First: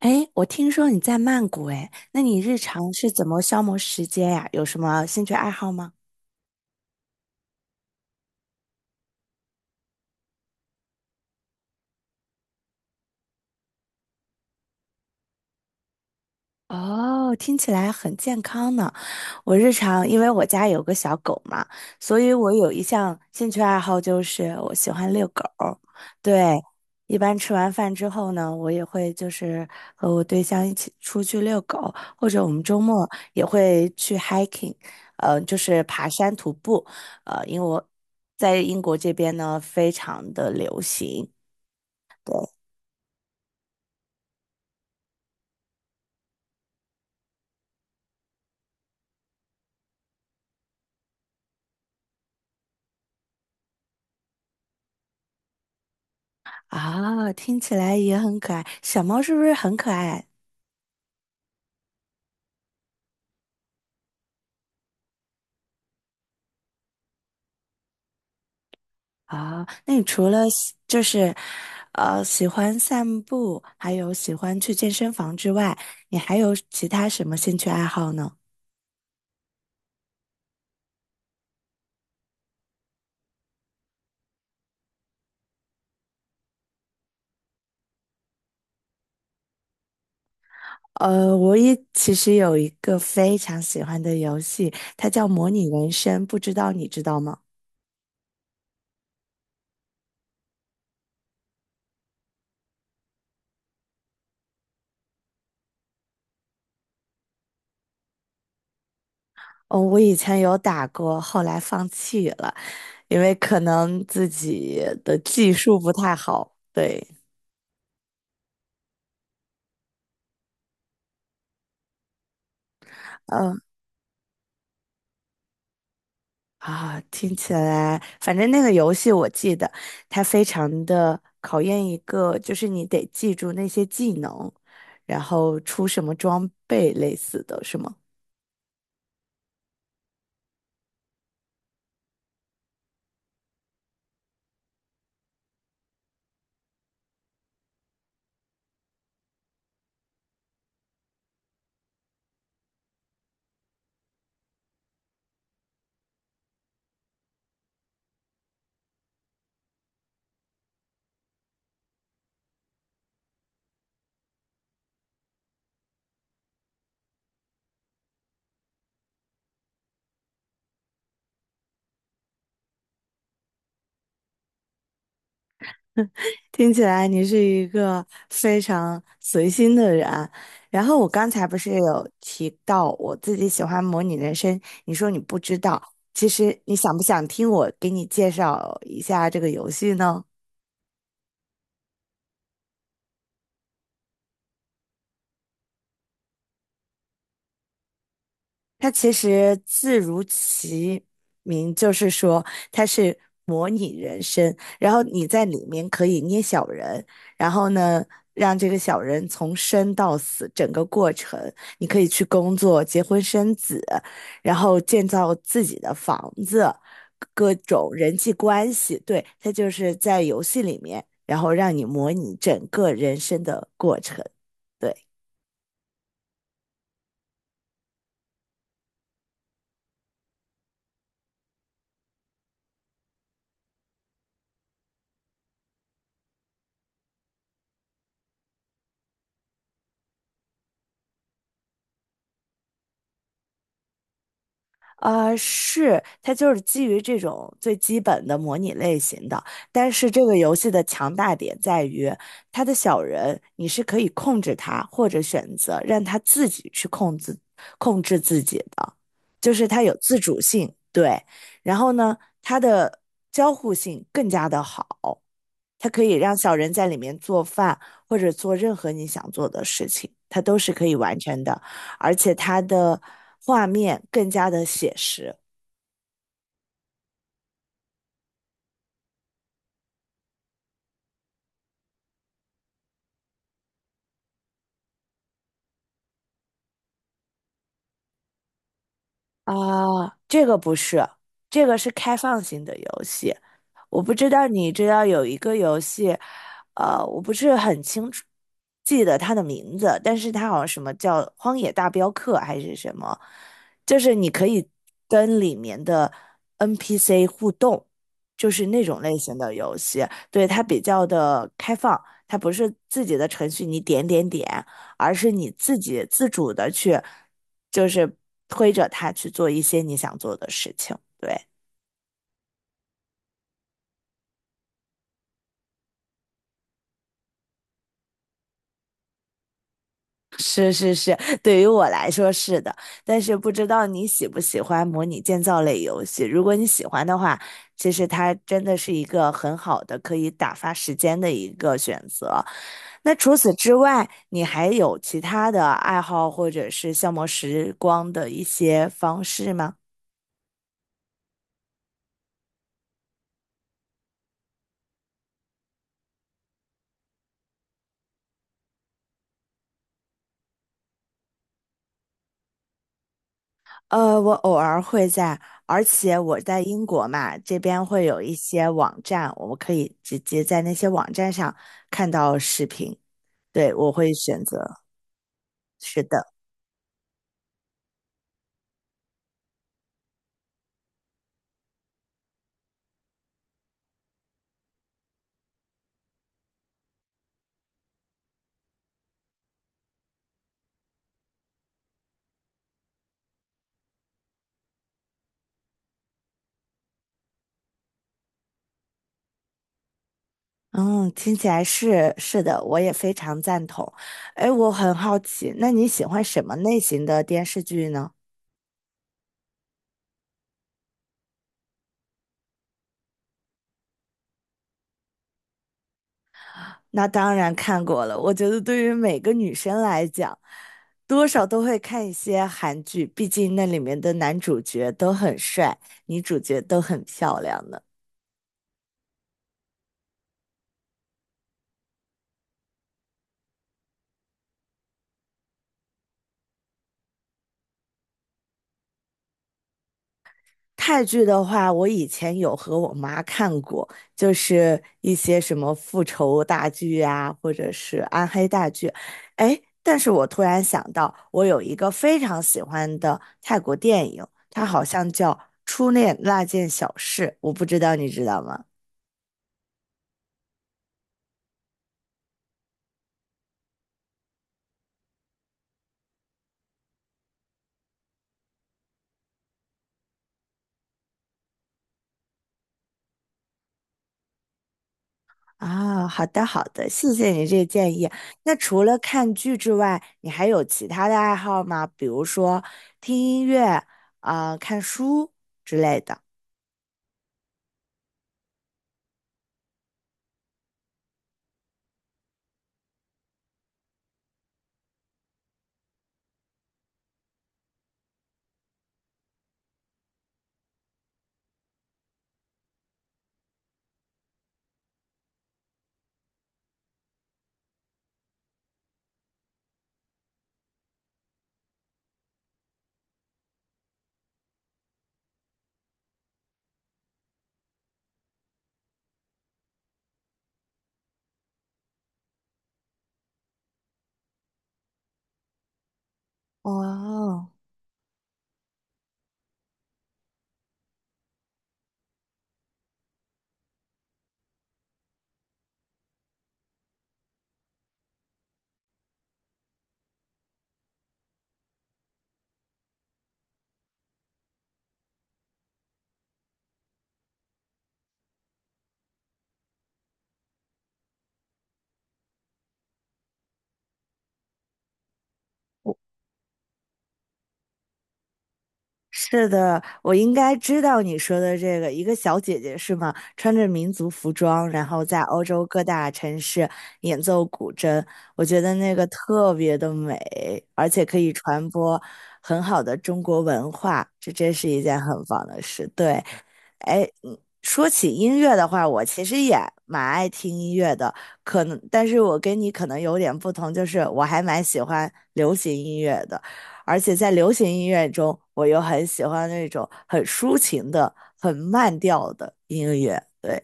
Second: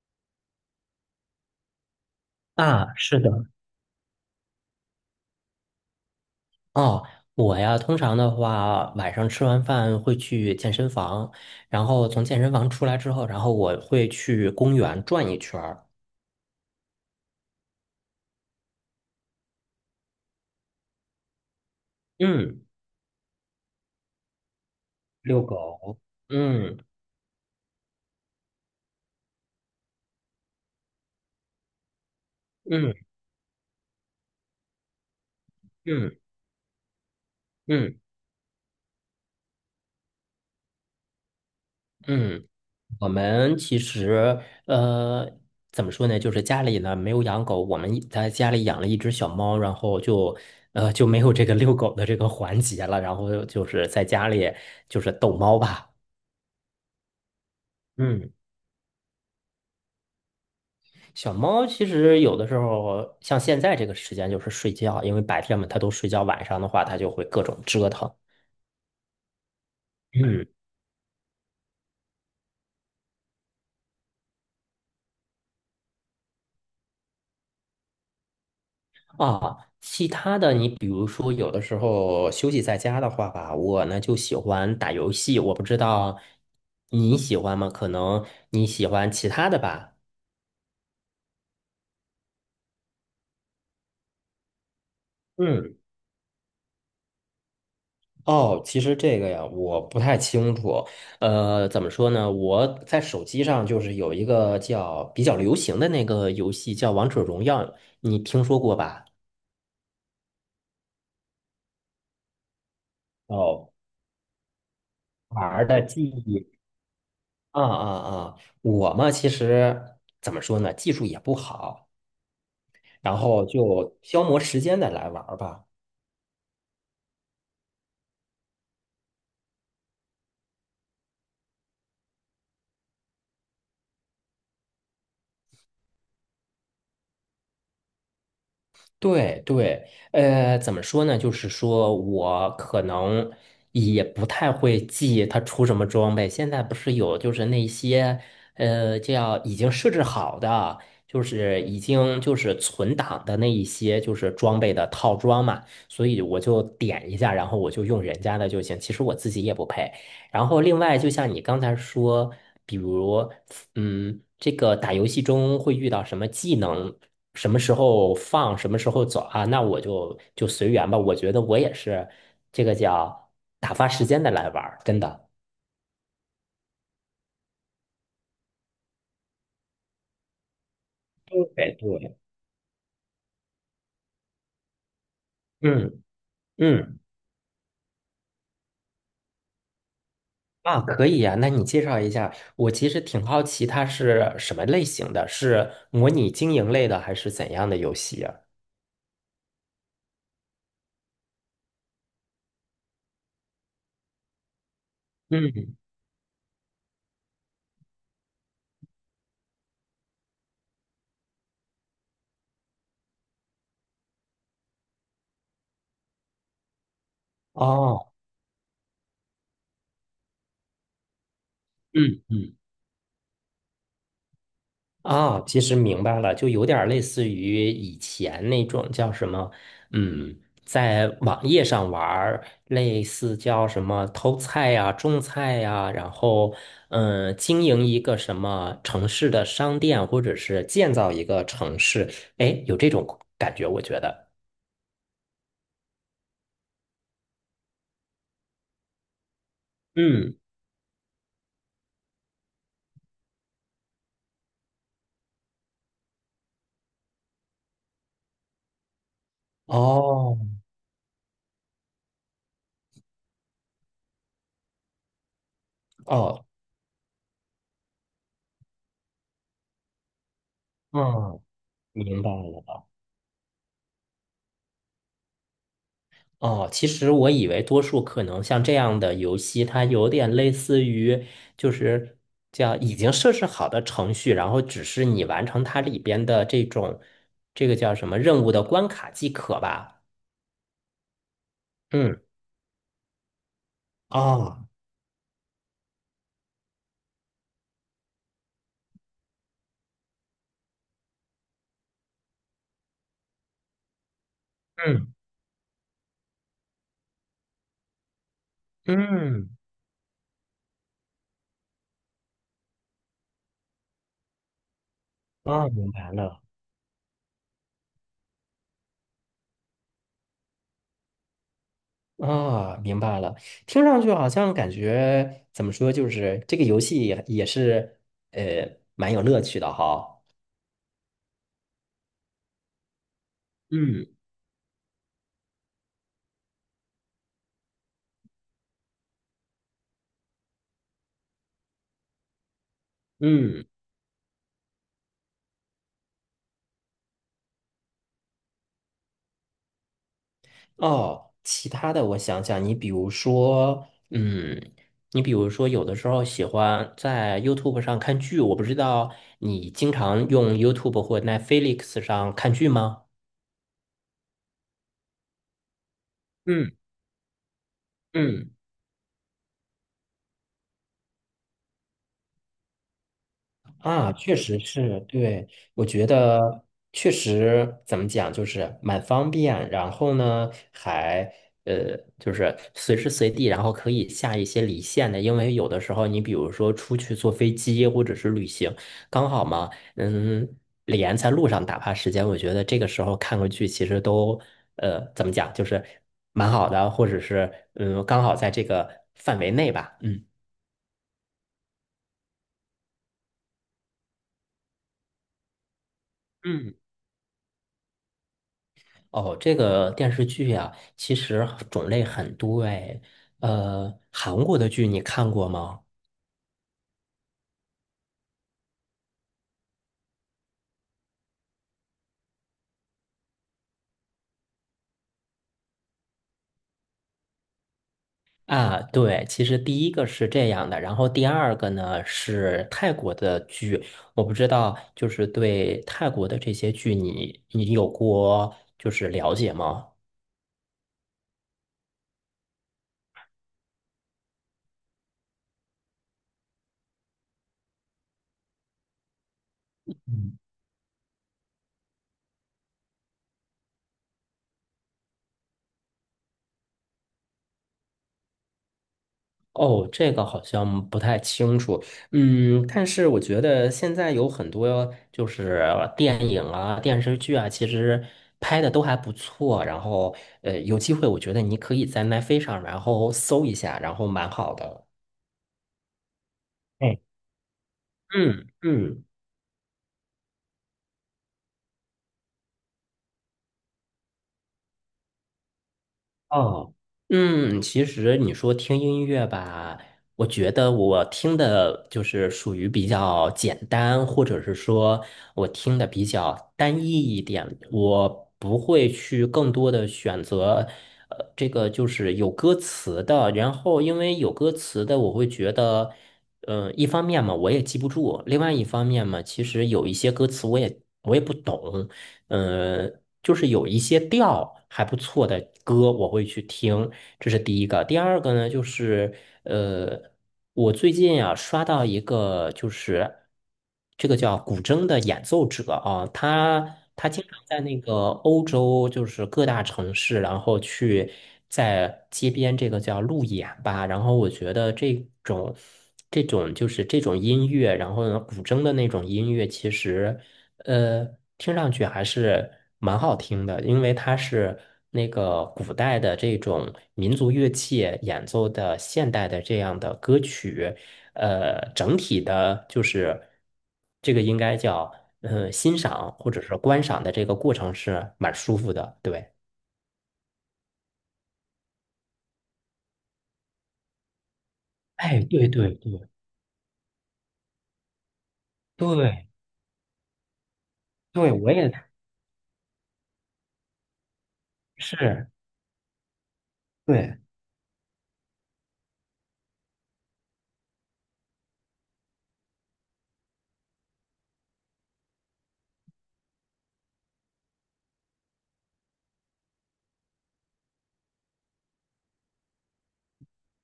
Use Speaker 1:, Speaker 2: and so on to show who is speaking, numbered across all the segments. Speaker 1: 哎，我听说你在曼谷，哎，那你日常
Speaker 2: 啊，
Speaker 1: 是
Speaker 2: 是
Speaker 1: 怎
Speaker 2: 的，
Speaker 1: 么消磨时间呀？有什么兴趣爱好吗？
Speaker 2: 哦，我呀，通常的话，晚上吃完饭会去健身房，然后从健身房出来之后，然后我会去公园转一圈儿。
Speaker 1: 哦，听起来很健康呢。我日常因为我家有个小狗嘛，所以我
Speaker 2: 嗯，
Speaker 1: 有一项兴趣爱好就是我喜欢遛狗。
Speaker 2: 遛狗，
Speaker 1: 对，
Speaker 2: 嗯
Speaker 1: 一般吃完饭之后呢，我也会就是和我对象一起出去遛狗，或者我们周
Speaker 2: 嗯
Speaker 1: 末也会去 hiking，就是爬
Speaker 2: 嗯
Speaker 1: 山徒步。因为我
Speaker 2: 嗯
Speaker 1: 在英国这边呢，非常的流行
Speaker 2: 嗯。我们其实呃，怎么说呢，就是家里呢没有养狗，我们在家里养了一只小猫，然后就没有这个遛狗的这个环节了，然后就是在家里就是逗猫吧。
Speaker 1: 啊，听起来也
Speaker 2: 嗯。
Speaker 1: 很可爱。小猫是不是很可爱啊？
Speaker 2: 小猫其实有的时候，像现在这个时间就是睡觉，因为白天嘛它都睡觉，晚上的话它就会各种折腾。
Speaker 1: 啊，那你除
Speaker 2: 嗯。
Speaker 1: 了喜就是，喜欢散步，还有喜欢去健身房之外，你还有其他什么兴趣爱好呢？
Speaker 2: 啊，其他的你比如说有的时候休息在家的话吧，我呢就喜欢打游戏，我不知道你喜欢吗？可能你喜欢其他的吧。
Speaker 1: 我也其实有一个非常喜欢的游戏，它叫模拟
Speaker 2: 嗯。
Speaker 1: 人生，不知道你知道吗？
Speaker 2: 哦，其实这个呀，我不太清楚。怎么说呢？我在手机上就是有一个叫比较流行的那个游戏，叫《王者荣耀》，你听说过吧？
Speaker 1: 哦，我以前有打过，后来放弃了，因为可
Speaker 2: 哦，
Speaker 1: 能自己的
Speaker 2: 玩
Speaker 1: 技
Speaker 2: 儿
Speaker 1: 术
Speaker 2: 的
Speaker 1: 不
Speaker 2: 技
Speaker 1: 太
Speaker 2: 艺
Speaker 1: 好。对，
Speaker 2: 啊啊啊！我嘛，其实怎么说呢，技术也不好，然后
Speaker 1: 嗯。
Speaker 2: 就消磨时间的来玩儿吧。
Speaker 1: 啊，听起来，反正那个游戏我记得，它非常的考验一个，就是你得记住那些技能，然后出什么装备类似的，是吗？
Speaker 2: 对对。怎么说呢？就是说我可能也不太会记它出什么装备。现在不是有就是那些叫已经设置好的，就是已经就是存档的那一些就是装备的套装嘛，所以我就点一下，然后我就用人家的就行。其实我自己也不配。然后另外，就像你刚才说，比如这个打游戏中会遇到什么技能？什么时候放，什么时候走啊？那我就随缘吧。我觉得我也是这个叫打发时间的来玩儿，真的。
Speaker 1: 听起来你是一个非常随心的人啊，然后我刚
Speaker 2: 对
Speaker 1: 才不是有
Speaker 2: 对，
Speaker 1: 提到我自己喜欢模拟人生，你说你不知道，
Speaker 2: 嗯
Speaker 1: 其实你想
Speaker 2: 嗯，
Speaker 1: 不想听我给你介绍一下这个游戏呢？
Speaker 2: 啊，可以呀，那你介绍一下，我其实挺好奇它是什么类型的，是模拟经营类的还是怎样的游戏啊？
Speaker 1: 它其实字如其名，就是说它是模拟人生，然后你在里
Speaker 2: 嗯，
Speaker 1: 面可以捏小人，然后呢，让这个小人从生到死整个过程，你可以去工作、结婚生子，然后建造自己的房子，各种
Speaker 2: 哦，
Speaker 1: 人际关系，对，它就是在游戏里面，然后让你模
Speaker 2: 嗯
Speaker 1: 拟
Speaker 2: 嗯，
Speaker 1: 整个人生的过程。对。
Speaker 2: 啊，其实明白了，就有点儿类似于以前那种叫什么，嗯，在网页上玩儿类似叫什么偷菜呀、种菜呀，然后嗯，经营一个什么城市的商店，或者是建造一个城市，哎，有这种感觉，我觉得。
Speaker 1: 是，它就是基于这种最基本的模拟类型的，但是这个
Speaker 2: 嗯。
Speaker 1: 游戏的强大点在于，它的小人你是可以控制他，或者选择让他自己去控制自己的，就是它有自
Speaker 2: 哦。
Speaker 1: 主性，对。然后呢，它的交互性更加的好，它可以让
Speaker 2: 哦，
Speaker 1: 小人在里面做饭，或者做任何你想做的事情，它都是可以完
Speaker 2: 嗯，
Speaker 1: 成的。而
Speaker 2: 明白
Speaker 1: 且它
Speaker 2: 了。
Speaker 1: 的画面更加的写实，
Speaker 2: 哦，其实我以为多数可能像这样的游戏，它有点类似于就是叫已经设置好的程序，然后只是你完成它里边的这种这个叫什么任务的关卡即可吧。
Speaker 1: 啊，这个不是，这个是开
Speaker 2: 嗯，
Speaker 1: 放型的游戏。我不知道
Speaker 2: 啊，
Speaker 1: 你知道有一个游戏，我不是很清楚记得它的名字，但是它好像什么叫《荒野大镖客》还是什么，就是你可以
Speaker 2: 嗯
Speaker 1: 跟里面的 NPC 互动，就是那种类型
Speaker 2: 嗯，
Speaker 1: 的游戏。对，它比较的开放，它不是自己的程序，你点点点。而是你
Speaker 2: 啊，
Speaker 1: 自
Speaker 2: 明
Speaker 1: 己
Speaker 2: 白
Speaker 1: 自
Speaker 2: 了。
Speaker 1: 主的去，就是推着他去做一些你想做的事情。对，
Speaker 2: 啊，明白了。听上去好像感觉怎么说，就是这个游戏也是蛮有乐趣的哈。
Speaker 1: 是是是，对于我来说是的，但是不知道你
Speaker 2: 嗯
Speaker 1: 喜不喜欢模拟建造类游戏。如果你喜欢的话，其实它真的是一个很好的可以打发时间的一个选择。那除此
Speaker 2: 嗯。
Speaker 1: 之外，你还有其他的爱好或者是消磨时光的一些方式吗？
Speaker 2: 哦，其他的我想想，你比如说，嗯，你比如说，有的时候喜欢在 YouTube 上看剧，我不知道你经常用 YouTube 或 Netflix 上看剧吗？
Speaker 1: 我偶尔会在，而且我在
Speaker 2: 嗯
Speaker 1: 英国嘛，这边会有一
Speaker 2: 嗯。
Speaker 1: 些网站，我们可以直接在那些网站上看到视频。对，我
Speaker 2: 啊，
Speaker 1: 会
Speaker 2: 确
Speaker 1: 选
Speaker 2: 实
Speaker 1: 择。
Speaker 2: 是，对，我
Speaker 1: 是
Speaker 2: 觉
Speaker 1: 的，
Speaker 2: 得确实怎么讲，就是蛮方便，然后呢，还就是随时随地，然后可以下一些离线的，因为有的时候你比如说出去坐飞机或者是旅行，刚好嘛，嗯，连在路上打发时间，我觉得这个时候看个剧其实都怎么讲，就是蛮好的，或者是嗯，刚好在这个范围内吧。嗯。
Speaker 1: 嗯，听起来是是的，我也非常赞同。哎，我很好奇，那你喜欢什么
Speaker 2: 嗯，
Speaker 1: 类型的电视剧呢？
Speaker 2: 哦，这个电视剧呀，其实种类很多哎。韩国的剧你看过吗？
Speaker 1: 那当然看过了，我觉得对于每个女生来讲，多少都会看一些韩剧，毕竟那里面的男主角都很帅，女主角都很漂亮的。
Speaker 2: 啊，对，其实第一个是这样的，然后第二个呢是泰国的剧，我不知道，就是对泰国的这些剧你，你有过就是了解吗？
Speaker 1: 泰剧的话，我以前有和我妈看过，就是一些什么复仇大剧啊，或者是暗黑大剧。哎，但是我突然想到，我有一个非常喜欢的泰国电影，它好像叫《初恋那件小事》，我不知道你知道吗？
Speaker 2: 哦，这个好像不太清楚，嗯，但是我觉得现在有很多就是电影啊、电视剧啊，其实拍的都还不错。然后，有机会我觉得你可以在奈飞上，然后搜一下，然后蛮好的。
Speaker 1: 啊，好的好的，
Speaker 2: 哎，
Speaker 1: 谢谢你这建议。
Speaker 2: 嗯
Speaker 1: 那除了
Speaker 2: 嗯。
Speaker 1: 看剧之外，你还有其他的爱好吗？比如说听音乐啊，看书之类的。
Speaker 2: 哦，嗯，其实你说听音乐吧，我觉得我听的就是属于比较简单，或者是说我听的比较单一一点，我不会去更多的选择，这个就是有歌词的。然后因为有歌词的，我会觉得，嗯，一方面嘛，我也记不住；另外一方面嘛，其实有一些歌词我也不懂。呃，就是有一些调还不错的歌，我会去听，这是第一个。第二个呢，就是呃，我最近啊刷到一个，就是这个叫古筝的演奏者啊，他经常
Speaker 1: 哦。
Speaker 2: 在那个欧洲，就是各大城市，然后去在街边这个叫路演吧。然后我觉得种这种音乐，然后呢古筝的那种音乐，其实。呃，听上去还是蛮好听的，因为它是那个古代的这种民族乐器演奏的现代的这样的歌曲。整体的就是这个应该叫欣赏或者是观赏的这个过程是蛮舒服的，对。
Speaker 1: 是的，我应该知道你说的这个，一个小姐姐是吗？穿着民族服装，然后在
Speaker 2: 哎，
Speaker 1: 欧
Speaker 2: 对
Speaker 1: 洲
Speaker 2: 对
Speaker 1: 各
Speaker 2: 对
Speaker 1: 大城市演奏古筝，我觉得那个
Speaker 2: 对
Speaker 1: 特别的美，而且可以
Speaker 2: 对，我
Speaker 1: 传
Speaker 2: 也
Speaker 1: 播很好的中国文化，这真是一件很
Speaker 2: 是，
Speaker 1: 棒的事。对，哎，
Speaker 2: 对。
Speaker 1: 嗯，说起音乐的话，我其实也蛮爱听音乐的，可能，但是我跟你可能有点不同，就是我还蛮喜欢流行音乐的。而且在流行音乐中，我又很喜欢那种很抒情的、很慢调的音乐。对，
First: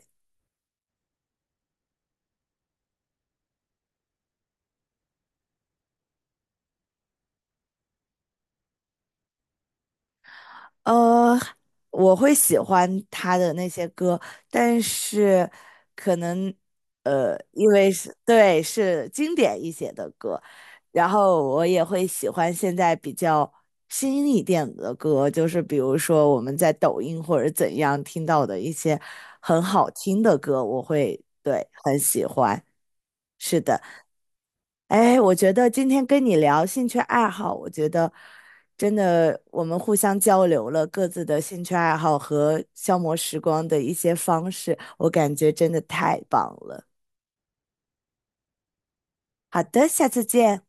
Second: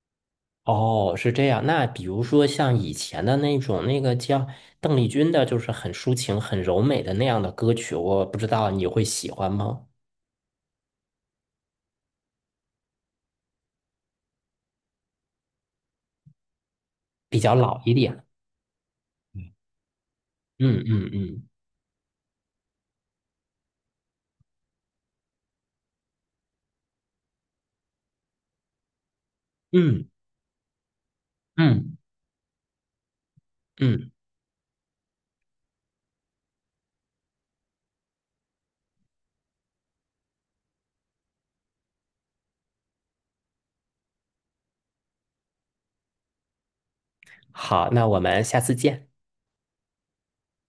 Speaker 2: 哦，是这样。那比如说像以前的那种，那个叫邓丽君的，就是很抒情、很柔美的那样的歌曲，我不知道你会喜欢吗？
Speaker 1: 呃，我会喜欢他的那些歌，但是可能
Speaker 2: 比较
Speaker 1: 因
Speaker 2: 老
Speaker 1: 为
Speaker 2: 一
Speaker 1: 是
Speaker 2: 点。
Speaker 1: 对是经典一些的歌，
Speaker 2: 嗯
Speaker 1: 然
Speaker 2: 嗯
Speaker 1: 后
Speaker 2: 嗯
Speaker 1: 我也会喜欢现在比较新一点的歌，就是比如说我们在抖音或者怎样听到的一些很好
Speaker 2: 嗯
Speaker 1: 听的歌，我会对很
Speaker 2: 嗯
Speaker 1: 喜欢。是的。
Speaker 2: 嗯。
Speaker 1: 哎，我觉得今天跟你聊兴趣爱好，我觉得真的我们互相交流了各自的兴趣爱好和消磨时光的一些方式，我感觉真的太棒了。
Speaker 2: 好，那我们下次见。
Speaker 1: 好的，下次见。